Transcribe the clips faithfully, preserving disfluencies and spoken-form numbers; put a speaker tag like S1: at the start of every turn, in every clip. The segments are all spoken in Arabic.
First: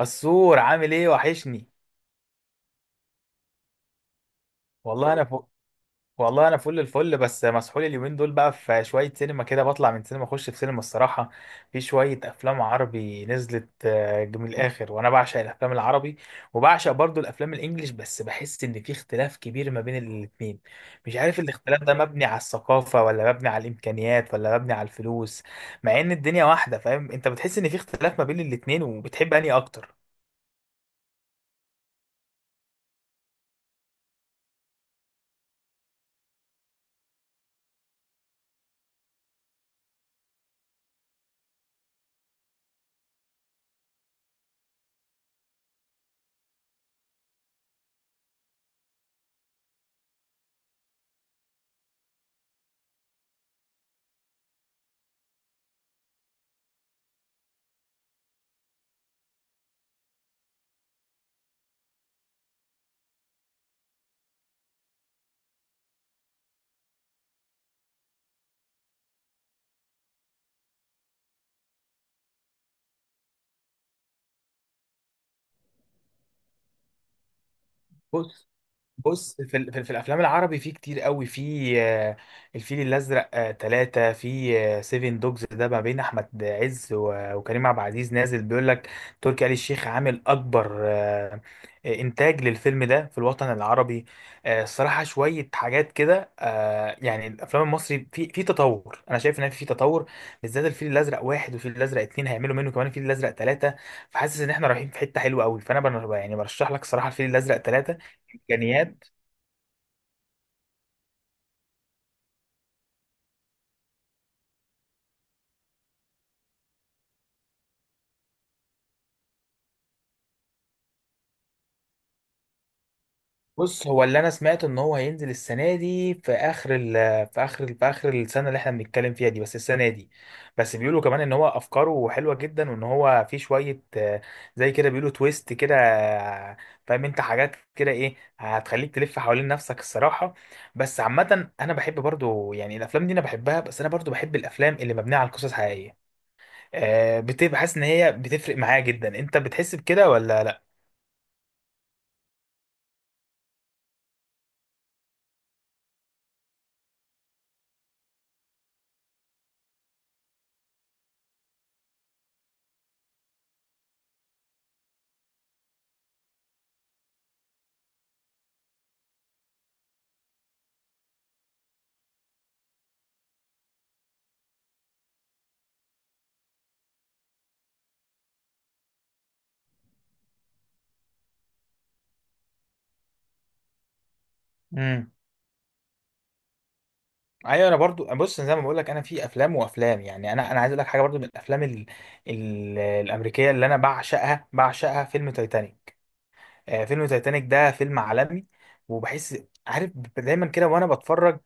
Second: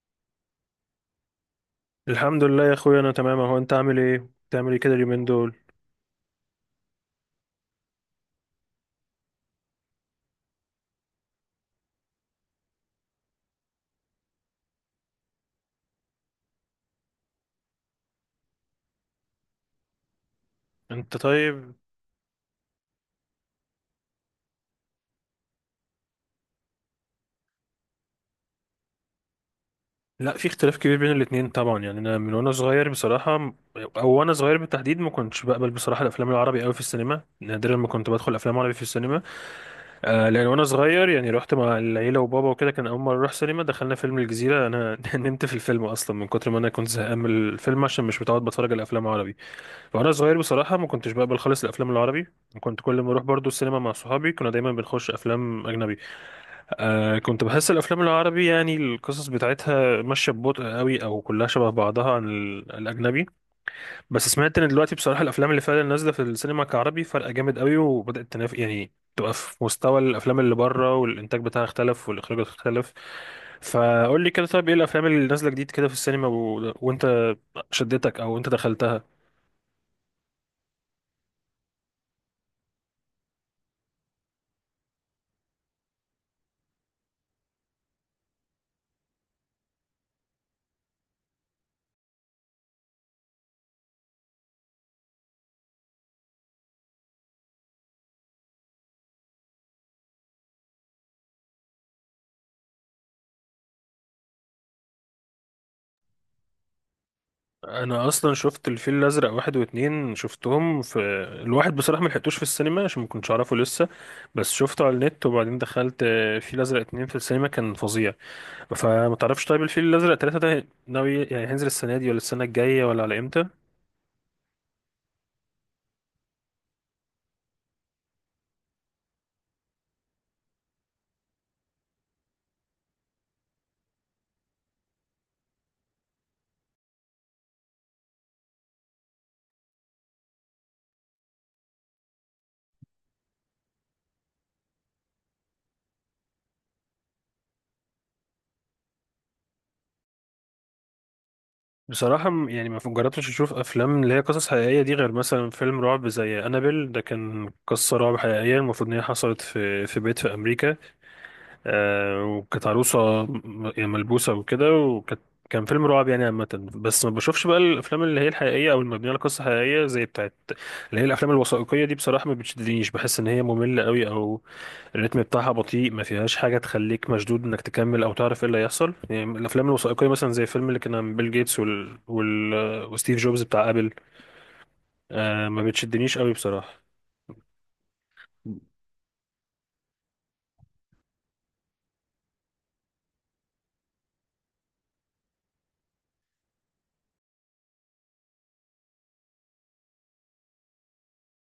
S1: السور عامل ايه وحشني.
S2: الحمد لله يا اخويا، انا تمام اهو. انت عامل ايه؟ بتعمل ايه كده
S1: والله
S2: اليومين
S1: انا فل...
S2: دول؟
S1: والله انا فل الفل، بس مسحول اليومين دول. بقى في شويه سينما كده، بطلع من سينما اخش في سينما الصراحه. في شويه افلام عربي نزلت، آه، من الاخر. وانا بعشق الافلام العربي، وبعشق برضو الافلام الانجليش، بس بحس ان في اختلاف كبير ما بين الاتنين.
S2: انت
S1: مش عارف
S2: طيب؟
S1: الاختلاف ده مبني على الثقافه، ولا مبني على الامكانيات، ولا مبني على الفلوس، مع ان الدنيا واحده. فاهم انت؟ بتحس ان في اختلاف ما بين الاتنين، وبتحب انهي اكتر؟
S2: لا، في اختلاف كبير بين الاتنين طبعا. يعني انا من وانا صغير بصراحه م- او وانا صغير بالتحديد ما كنتش بقبل بصراحه الافلام العربي قوي في السينما، نادرا ما كنت بدخل افلام عربي في السينما. آه، لان وانا صغير يعني رحت مع العيله وبابا وكده، كان اول مره اروح سينما دخلنا فيلم الجزيره، انا نمت في الفيلم اصلا من كتر ما انا كنت زهقان من الفيلم عشان مش متعود بتفرج على الافلام العربي. فانا صغير بصراحه ما كنتش بقبل خالص الافلام العربي، كنت كل ما اروح برضو السينما مع صحابي كنا دايما بنخش افلام اجنبي. آه، كنت بحس الافلام العربي يعني القصص بتاعتها ماشيه ببطء قوي، او كلها شبه بعضها عن ال- الاجنبي. بس سمعت ان دلوقتي بصراحه الافلام اللي فعلا نازله في السينما كعربي فرق جامد قوي، وبدات تنافس يعني تبقى في مستوى الافلام اللي بره، والانتاج بتاعها اختلف والاخراج اختلف. فقول لي كده، طيب ايه الافلام اللي نازله جديد كده في السينما و... وانت شدتك او انت دخلتها؟
S1: بص، في, ال... في في الافلام العربي في كتير قوي. في آه، الفيل الازرق، آه، تلاتة. في آه، سيفن دوجز، ده ما بين احمد عز و- وكريم عبد العزيز، نازل بيقول لك تركي آل الشيخ عامل اكبر آه، آه، انتاج للفيلم ده في الوطن العربي. آه، الصراحه شويه حاجات كده، آه، يعني الافلام المصري في في تطور. انا شايف ان في تطور، بالذات الفيل الازرق واحد والفيل الازرق اتنين، هيعملوا منه كمان الفيل الازرق تلاتة. فحاسس ان احنا رايحين في حته حلوه قوي. فانا بن- يعني برشح لك صراحه الفيل الازرق تلاتة.
S2: انا اصلا شفت الفيل
S1: امكانيات.
S2: الازرق واحد واتنين شفتهم. في الواحد بصراحه ما لحقتوش في السينما عشان ما كنتش اعرفه لسه، بس شفته على النت. وبعدين دخلت آه، فيل الازرق اتنين في السينما كان فظيع. فما تعرفش طيب الفيل الازرق تلاتة ده ناوي يعني هينزل السنه دي ولا السنه الجايه ولا على امتى؟
S1: بص، هو اللي انا سمعت ان هو هينزل السنه دي في اخر ال في اخر ال في اخر السنه اللي احنا بنتكلم فيها دي، بس السنه دي. بس بيقولوا كمان ان هو افكاره حلوه جدا، وان هو في شويه آه، زي كده، بيقولوا تويست كده. آه، فاهم انت؟ حاجات كده، ايه هتخليك تلف حوالين نفسك الصراحه. بس عامه انا بحب برضو يعني الافلام دي، انا بحبها، بس انا برضو بحب الافلام اللي مبنيه على قصص حقيقيه. آه، بتبقى حاسس ان هي بتفرق معايا جدا. انت بتحس بكده ولا لا؟
S2: بصراحه م- يعني ما جربتش اشوف افلام اللي هي قصص حقيقيه دي غير مثلا فيلم رعب زي انابيل، ده كان قصه رعب حقيقيه المفروض ان هي حصلت في في بيت في امريكا. آه، وكانت عروسة م- يعني ملبوسة وكده، وكان كان فيلم رعب يعني عامة. بس ما بشوفش بقى الأفلام اللي هي الحقيقية أو المبنية على قصة حقيقية زي بتاعت اللي هي الأفلام الوثائقية دي، بصراحة ما بتشدنيش. بحس إن هي مملة قوي، أو الريتم بتاعها بطيء، ما فيهاش حاجة تخليك مشدود إنك تكمل أو تعرف إيه اللي هيحصل. يعني الأفلام الوثائقية مثلا زي الفيلم اللي كان عن بيل جيتس وال... وال... وستيف جوبز بتاع أبل،
S1: امم
S2: آه ما بتشدنيش قوي بصراحة.
S1: ايوه، انا برضو بص، زي ما بقول لك، انا في افلام وافلام، يعني انا انا عايز اقول لك حاجه برضو. من الافلام ال... ال... الامريكيه اللي انا بعشقها بعشقها فيلم تايتانيك. آه، فيلم تايتانيك ده فيلم عالمي، وبحس، عارف، دايما كده وانا بتفرج،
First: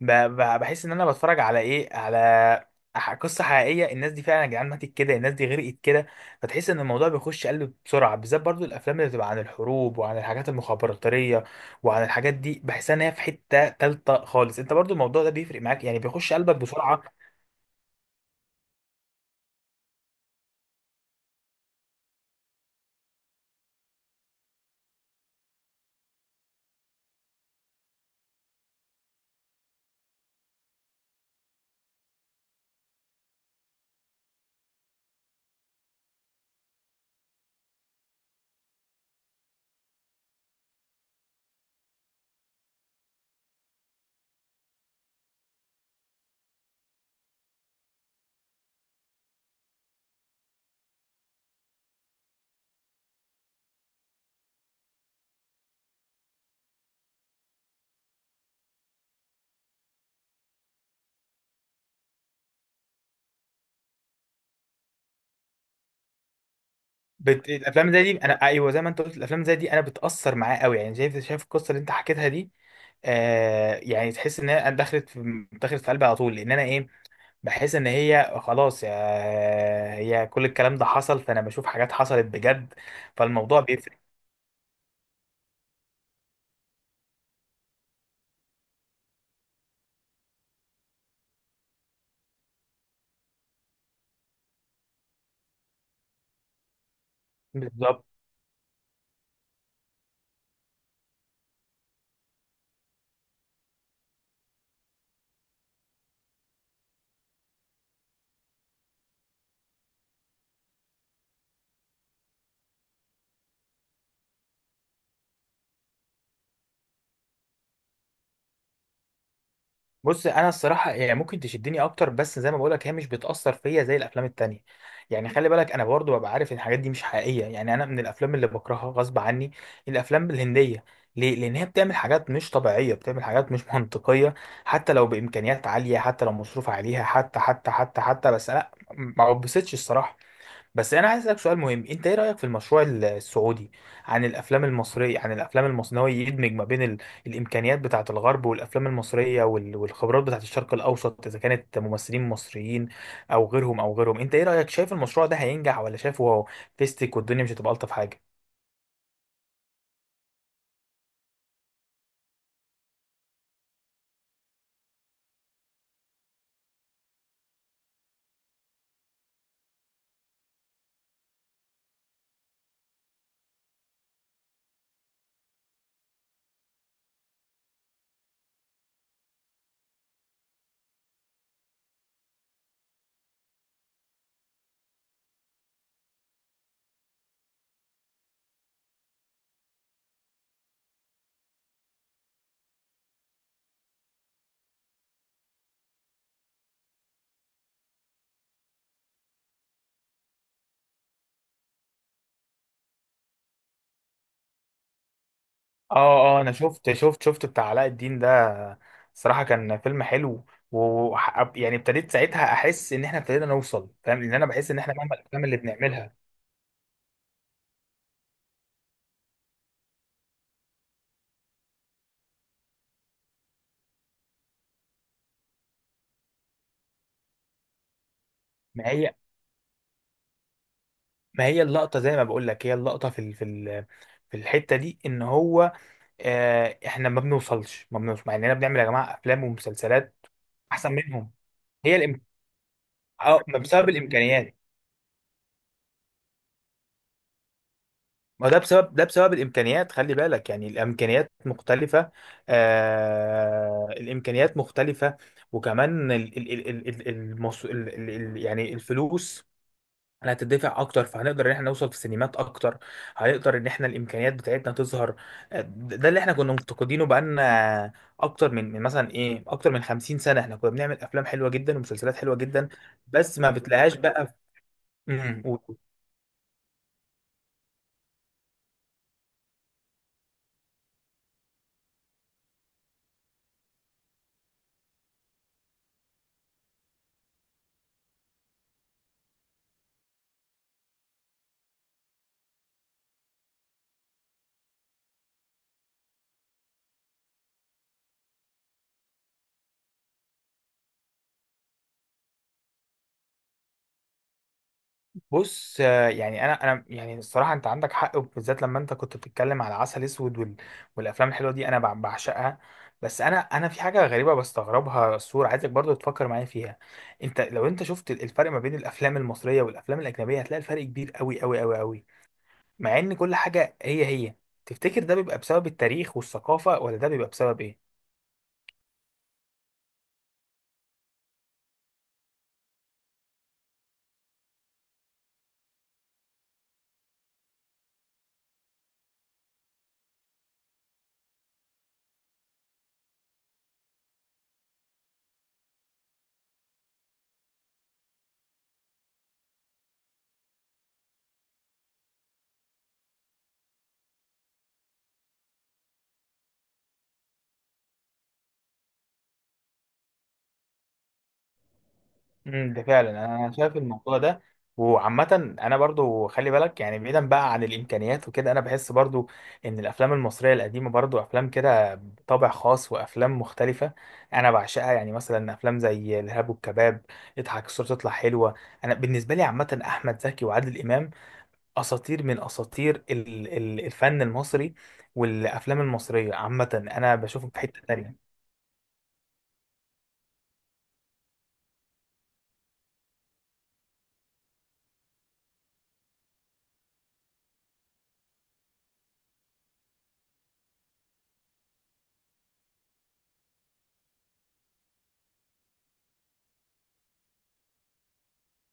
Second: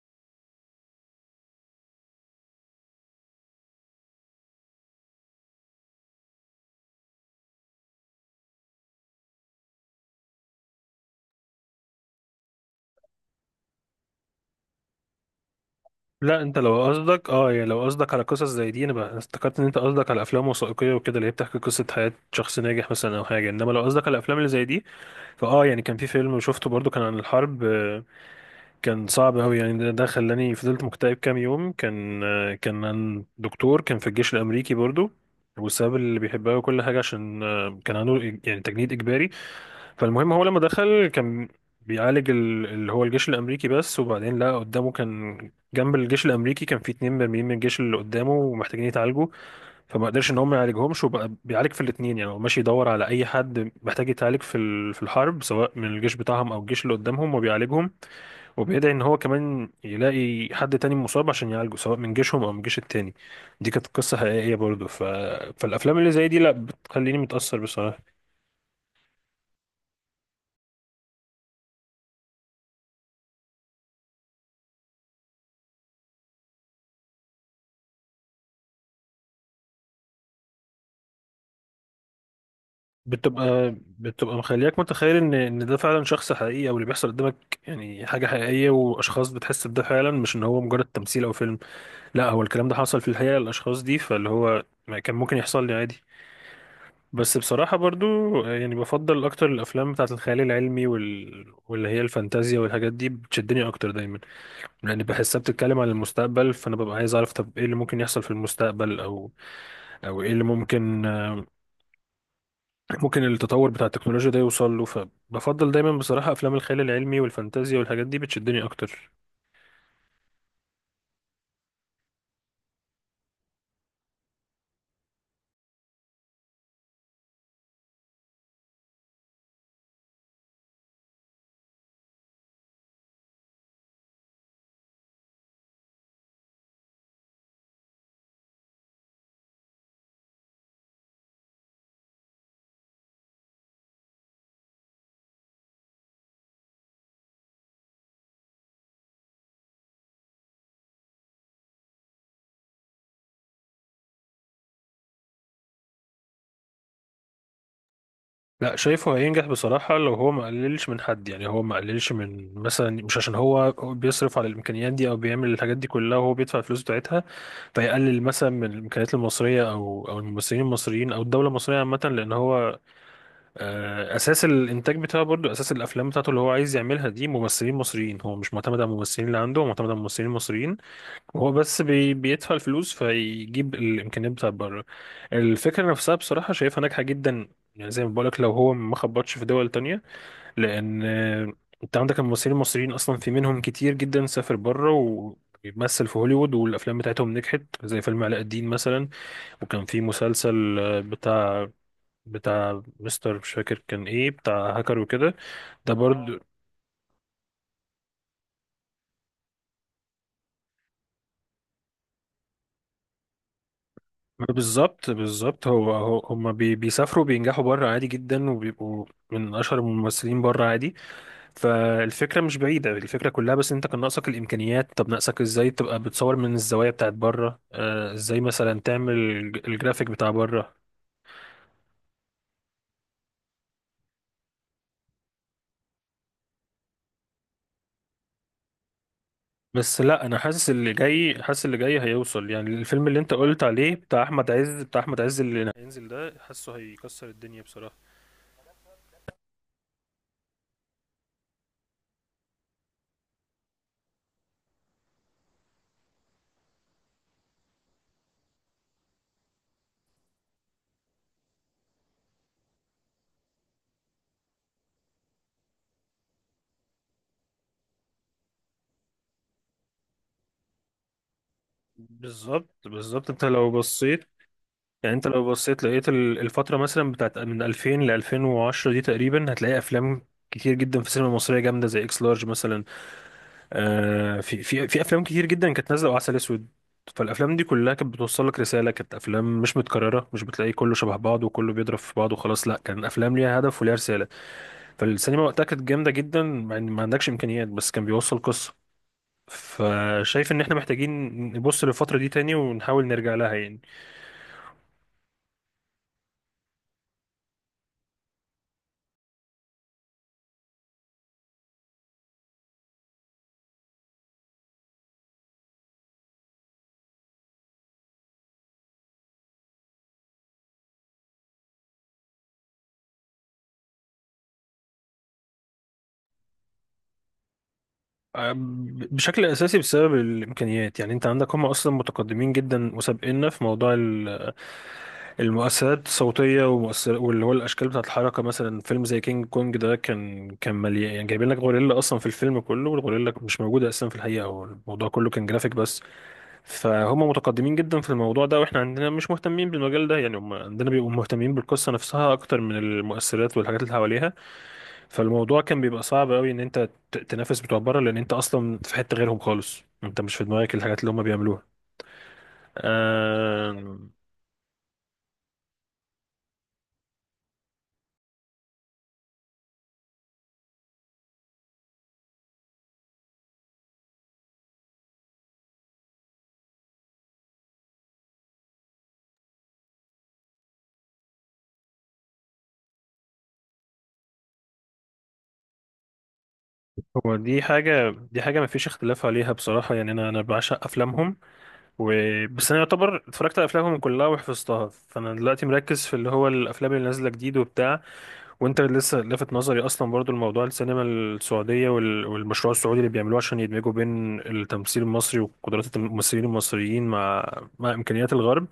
S1: ب- ب- بحس ان انا بتفرج على ايه، على ح- قصة حقيقية. الناس دي فعلا يا جدعان ماتت كده، الناس دي غرقت كده. فتحس ان الموضوع بيخش قلب بسرعة، بالذات برضو الافلام اللي بتبقى عن الحروب وعن الحاجات المخابراتية وعن الحاجات دي. بحس ان هي في حتة تالتة خالص. انت برضو الموضوع ده بيفرق معاك؟ يعني بيخش
S2: لا،
S1: قلبك
S2: انت لو
S1: بسرعة.
S2: قصدك اه يعني لو قصدك على قصص زي دي، انا بقى افتكرت ان انت قصدك على افلام وثائقيه وكده اللي هي بتحكي قصه حياه شخص ناجح مثلا او حاجه، انما لو قصدك على الافلام اللي زي دي فاه يعني كان في فيلم شفته برضو كان عن الحرب، آه، كان صعب قوي. يعني ده ده خلاني فضلت مكتئب كام يوم. كان آه، كان عن دكتور كان في الجيش الامريكي برضو، والسبب اللي بيحبها وكل حاجه عشان آه، كان عنده يعني تجنيد اجباري. فالمهم هو لما دخل كان بيعالج ال- اللي هو الجيش الامريكي بس، وبعدين لقى قدامه كان جنب الجيش الامريكي كان في اتنين مرميين من الجيش اللي قدامه ومحتاجين يتعالجوا. فما قدرش ان هم يعالجهمش، وبقى بيعالج في الاتنين. يعني هو ماشي يدور على اي حد محتاج يتعالج في ال- في الحرب سواء من الجيش بتاعهم او الجيش اللي قدامهم، وبيعالجهم. وبيدعي ان هو كمان يلاقي حد تاني مصاب عشان يعالجه سواء من جيشهم او من الجيش التاني. دي كانت قصة حقيقية برضه. ف... فالافلام اللي زي دي لا، بتخليني
S1: بت...
S2: متأثر
S1: الافلام
S2: بصراحة.
S1: زي دي، انا ايوه، زي ما انت قلت، الافلام زي دي انا بتاثر معاه قوي. يعني شايف، شايف القصه اللي انت حكيتها دي، آه، يعني تحس ان هي دخلت في دخلت في قلبي على طول. لان انا ايه، بحس ان هي خلاص، يا هي، كل الكلام ده حصل، فانا بشوف حاجات حصلت بجد. فالموضوع
S2: بتبقى
S1: بيفرق.
S2: بتبقى مخلياك متخيل ان ان ده فعلا شخص حقيقي، او اللي بيحصل قدامك يعني حاجه حقيقيه واشخاص، بتحس بده فعلا مش ان هو مجرد تمثيل او فيلم. لا، هو الكلام ده حصل في الحقيقه للاشخاص دي، فاللي هو ما كان ممكن يحصل لي عادي. بس بصراحه
S1: بالظبط.
S2: برضو يعني بفضل اكتر الافلام بتاعه الخيال العلمي وال... واللي هي الفانتازيا والحاجات دي بتشدني اكتر دايما. لان بحسها بتتكلم عن المستقبل، فانا ببقى عايز اعرف طب ايه اللي ممكن يحصل في المستقبل، او او ايه اللي ممكن ممكن التطور بتاع التكنولوجيا ده يوصل له. فبفضل دايما بصراحة أفلام الخيال العلمي والفانتازيا والحاجات دي بتشدني أكتر.
S1: بص انا الصراحه يعني ممكن تشدني اكتر، بس زي ما بقولك هي مش بتاثر فيا زي الافلام التانية. يعني خلي بالك، انا برضو ببقى عارف ان الحاجات دي مش حقيقيه. يعني انا من الافلام اللي بكرهها غصب عني الافلام الهنديه. ليه؟ لان هي بتعمل حاجات مش طبيعيه، بتعمل حاجات مش منطقيه، حتى لو بامكانيات عاليه، حتى لو مصروف عليها، حتى حتى حتى حتى بس لا، ما بتبسطش الصراحه. بس انا عايز اسالك سؤال مهم. انت ايه رايك في المشروع ال- السعودي عن الافلام المصريه؟ عن الافلام المصريه إن هو يدمج ما بين ال... الامكانيات بتاعه الغرب والافلام المصريه وال... والخبرات بتاعه الشرق الاوسط، اذا كانت ممثلين مصريين او غيرهم او غيرهم. انت ايه رايك؟ شايف المشروع ده هينجح؟ ولا شايفه هو فيستك والدنيا مش هتبقى الطف حاجه؟
S2: لا شايفه هينجح بصراحة لو هو ما قللش من حد. يعني هو ما قللش من مثلا، مش عشان هو بيصرف على الإمكانيات دي أو بيعمل الحاجات دي كلها وهو بيدفع الفلوس بتاعتها، فيقلل مثلا من الإمكانيات المصرية أو أو الممثلين المصريين أو الدولة المصرية عامة. لأن هو آه، أساس الإنتاج بتاعه برضه أساس الأفلام بتاعته اللي هو عايز يعملها دي ممثلين مصريين. هو مش معتمد على الممثلين اللي عنده، هو معتمد على ممثلين مصريين. هو بس بي بيدفع الفلوس فيجيب الامكانيات بتاعت بره. الفكره نفسها بصراحه شايفها ناجحه جدا. يعني زي ما بقولك لو هو ما خبطش في دول تانية، لان آه، انت عندك الممثلين المصريين اصلا، في منهم كتير جدا سافر بره وبيمثل في هوليوود، والافلام بتاعتهم نجحت زي فيلم علاء الدين مثلا. وكان في مسلسل آه، بتاع بتاع مستر مش فاكر كان ايه، بتاع هاكر وكده، ده
S1: اه.
S2: برضو.
S1: اه انا شفت شفت شفت بتاع علاء الدين ده، صراحه كان فيلم حلو. و، يعني ابتديت ساعتها احس ان احنا ابتدينا نوصل. فاهم؟ لان انا بحس ان احنا
S2: بالظبط
S1: مهما الافلام اللي
S2: بالظبط، هو
S1: بنعملها.
S2: هو هم بي بيسافروا بينجحوا بره عادي جدا، وبيبقوا من اشهر الممثلين بره عادي. فالفكره مش بعيده، الفكره كلها بس انت كان ناقصك الامكانيات. طب ناقصك ازاي تبقى بتصور من الزوايا بتاعت بره، آه ازاي مثلا
S1: ما
S2: تعمل
S1: هي
S2: الج- الجرافيك بتاع بره.
S1: ما هي اللقطة، زي ما بقول لك، هي اللقطة في ال في ال في الحتة دي، ان هو آه، احنا ما بنوصلش ما بنوصلش مع اننا بنعمل يا جماعة افلام
S2: بس
S1: ومسلسلات
S2: لا، انا حاسس
S1: احسن
S2: اللي
S1: منهم.
S2: جاي، حاسس اللي
S1: هي
S2: جاي
S1: الإم...
S2: هيوصل. يعني الفيلم اللي انت
S1: اه، ما
S2: قلت
S1: بسبب
S2: عليه بتاع احمد
S1: الامكانيات.
S2: عز بتاع احمد عز اللي هينزل ده حاسه هيكسر الدنيا بصراحه.
S1: ما ده بسبب ده بسبب الامكانيات. خلي بالك يعني الامكانيات مختلفة. آه، الامكانيات مختلفة. وكمان ال ال ال ال ال المص... ال ال ال يعني الفلوس. انا هتدفع اكتر، فهنقدر ان احنا نوصل في سينمات اكتر. هنقدر ان احنا الامكانيات بتاعتنا تظهر. ده ده اللي احنا كنا مفتقدينه. بقالنا اكتر من من مثلا ايه، اكتر من خمسين سنه، احنا كنا بنعمل افلام حلوه جدا ومسلسلات حلوه جدا،
S2: بالظبط بالظبط،
S1: بس
S2: انت
S1: ما
S2: لو
S1: بتلاقيهاش بقى.
S2: بصيت
S1: في...
S2: يعني انت لو بصيت لقيت ال- الفترة مثلا بتاعت من ألفين ل ألفين وعشرة دي تقريبا، هتلاقي افلام كتير جدا في السينما المصرية جامدة زي اكس لارج مثلا. آه، في في في افلام كتير جدا كانت نازلة وعسل اسود. فالافلام دي كلها كانت بتوصل لك رسالة، كانت افلام مش متكررة، مش بتلاقي كله شبه بعض وكله بيضرب في بعض وخلاص. لا، كان افلام ليها هدف وليها رسالة. فالسينما وقتها كانت جامدة جدا مع ان ما عندكش امكانيات بس كان بيوصل قصة. فشايف ان احنا محتاجين نبص للفترة دي تاني ونحاول نرجع لها يعني.
S1: بص، آه، يعني انا انا يعني الصراحه انت عندك حق، بالذات لما انت كنت بتتكلم على عسل اسود وال... والافلام الحلوه دي انا بع- بعشقها. بس انا انا في حاجه غريبه بستغربها الصور، عايزك برضو تفكر معايا فيها. انت لو انت شفت الفرق ما بين الافلام المصريه والافلام الاجنبيه، هتلاقي الفرق كبير قوي قوي قوي قوي، مع ان كل حاجه هي هي. تفتكر ده بيبقى بسبب التاريخ والثقافه، ولا ده بيبقى بسبب ايه؟
S2: بشكل اساسي بسبب الامكانيات. يعني انت عندك هم اصلا متقدمين جدا وسابقنا في موضوع ال- المؤثرات الصوتيه ومؤثر، واللي هو الاشكال بتاعه الحركه. مثلا فيلم زي كينج كونج ده كان كان مليان، يعني جايبين لك غوريلا اصلا في الفيلم كله، والغوريلا مش موجوده اصلا في الحقيقه، هو الموضوع كله كان جرافيك بس. فهم متقدمين جدا في الموضوع ده، واحنا عندنا مش مهتمين بالمجال ده. يعني هم عندنا بيبقوا مهتمين بالقصه نفسها اكتر من المؤثرات والحاجات اللي حواليها. فالموضوع كان بيبقى صعب قوي ان انت ت- تنافس بتوع بره، لان انت اصلا في حته غيرهم خالص، انت مش في دماغك الحاجات اللي هم بيعملوها.
S1: امم ده فعلا انا
S2: آه،
S1: شايف الموضوع ده. وعامة انا برضو خلي بالك، يعني بعيدا بقى عن الامكانيات وكده، انا بحس برضو ان الافلام المصرية القديمة برضو افلام كده بطابع خاص، وافلام مختلفة، انا بعشقها. يعني مثلا افلام زي الارهاب والكباب، اضحك الصورة تطلع حلوة. انا بالنسبة لي، عامة، احمد زكي وعادل امام اساطير من اساطير ال- ال- الفن المصري، والافلام المصرية عامة انا
S2: هو
S1: بشوفهم في
S2: دي
S1: حتة
S2: حاجه
S1: تانية.
S2: دي حاجه ما فيش اختلاف عليها بصراحه. يعني انا انا بعشق افلامهم. و... بس انا يعتبر اتفرجت على افلامهم كلها وحفظتها، فانا دلوقتي مركز في اللي هو الافلام اللي نازله جديد وبتاع. وانت لسه لافت نظري اصلا برضو الموضوع السينما السعوديه وال... والمشروع السعودي اللي بيعملوه عشان يدمجوا بين التمثيل المصري وقدرات الممثلين المصريين مع مع امكانيات الغرب.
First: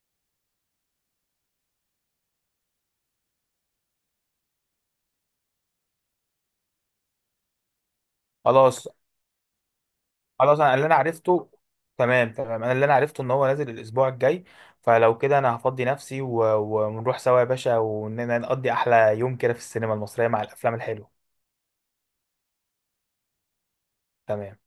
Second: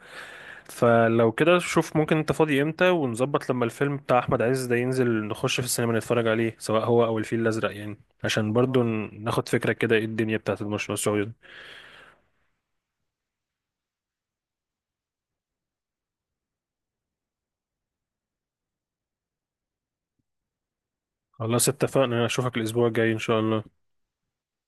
S2: فلو كده شوف ممكن انت فاضي امتى، ونظبط لما الفيلم بتاع احمد عز ده ينزل نخش في السينما نتفرج عليه سواء هو او الفيل الازرق، يعني عشان برضو
S1: خلاص.
S2: ن- ناخد فكرة كده ايه الدنيا
S1: خلاص
S2: بتاعت
S1: انا اللي
S2: المشروع
S1: انا
S2: السعودي.
S1: عرفته تمام تمام. انا اللي انا عرفته ان هو نازل الاسبوع الجاي. فلو كده انا هفضي نفسي، و... ونروح سوا يا باشا، ونقضي احلى يوم كده في السينما المصرية مع الافلام الحلوة.
S2: خلاص اتفقنا، اشوفك الاسبوع الجاي ان شاء الله.
S1: تمام.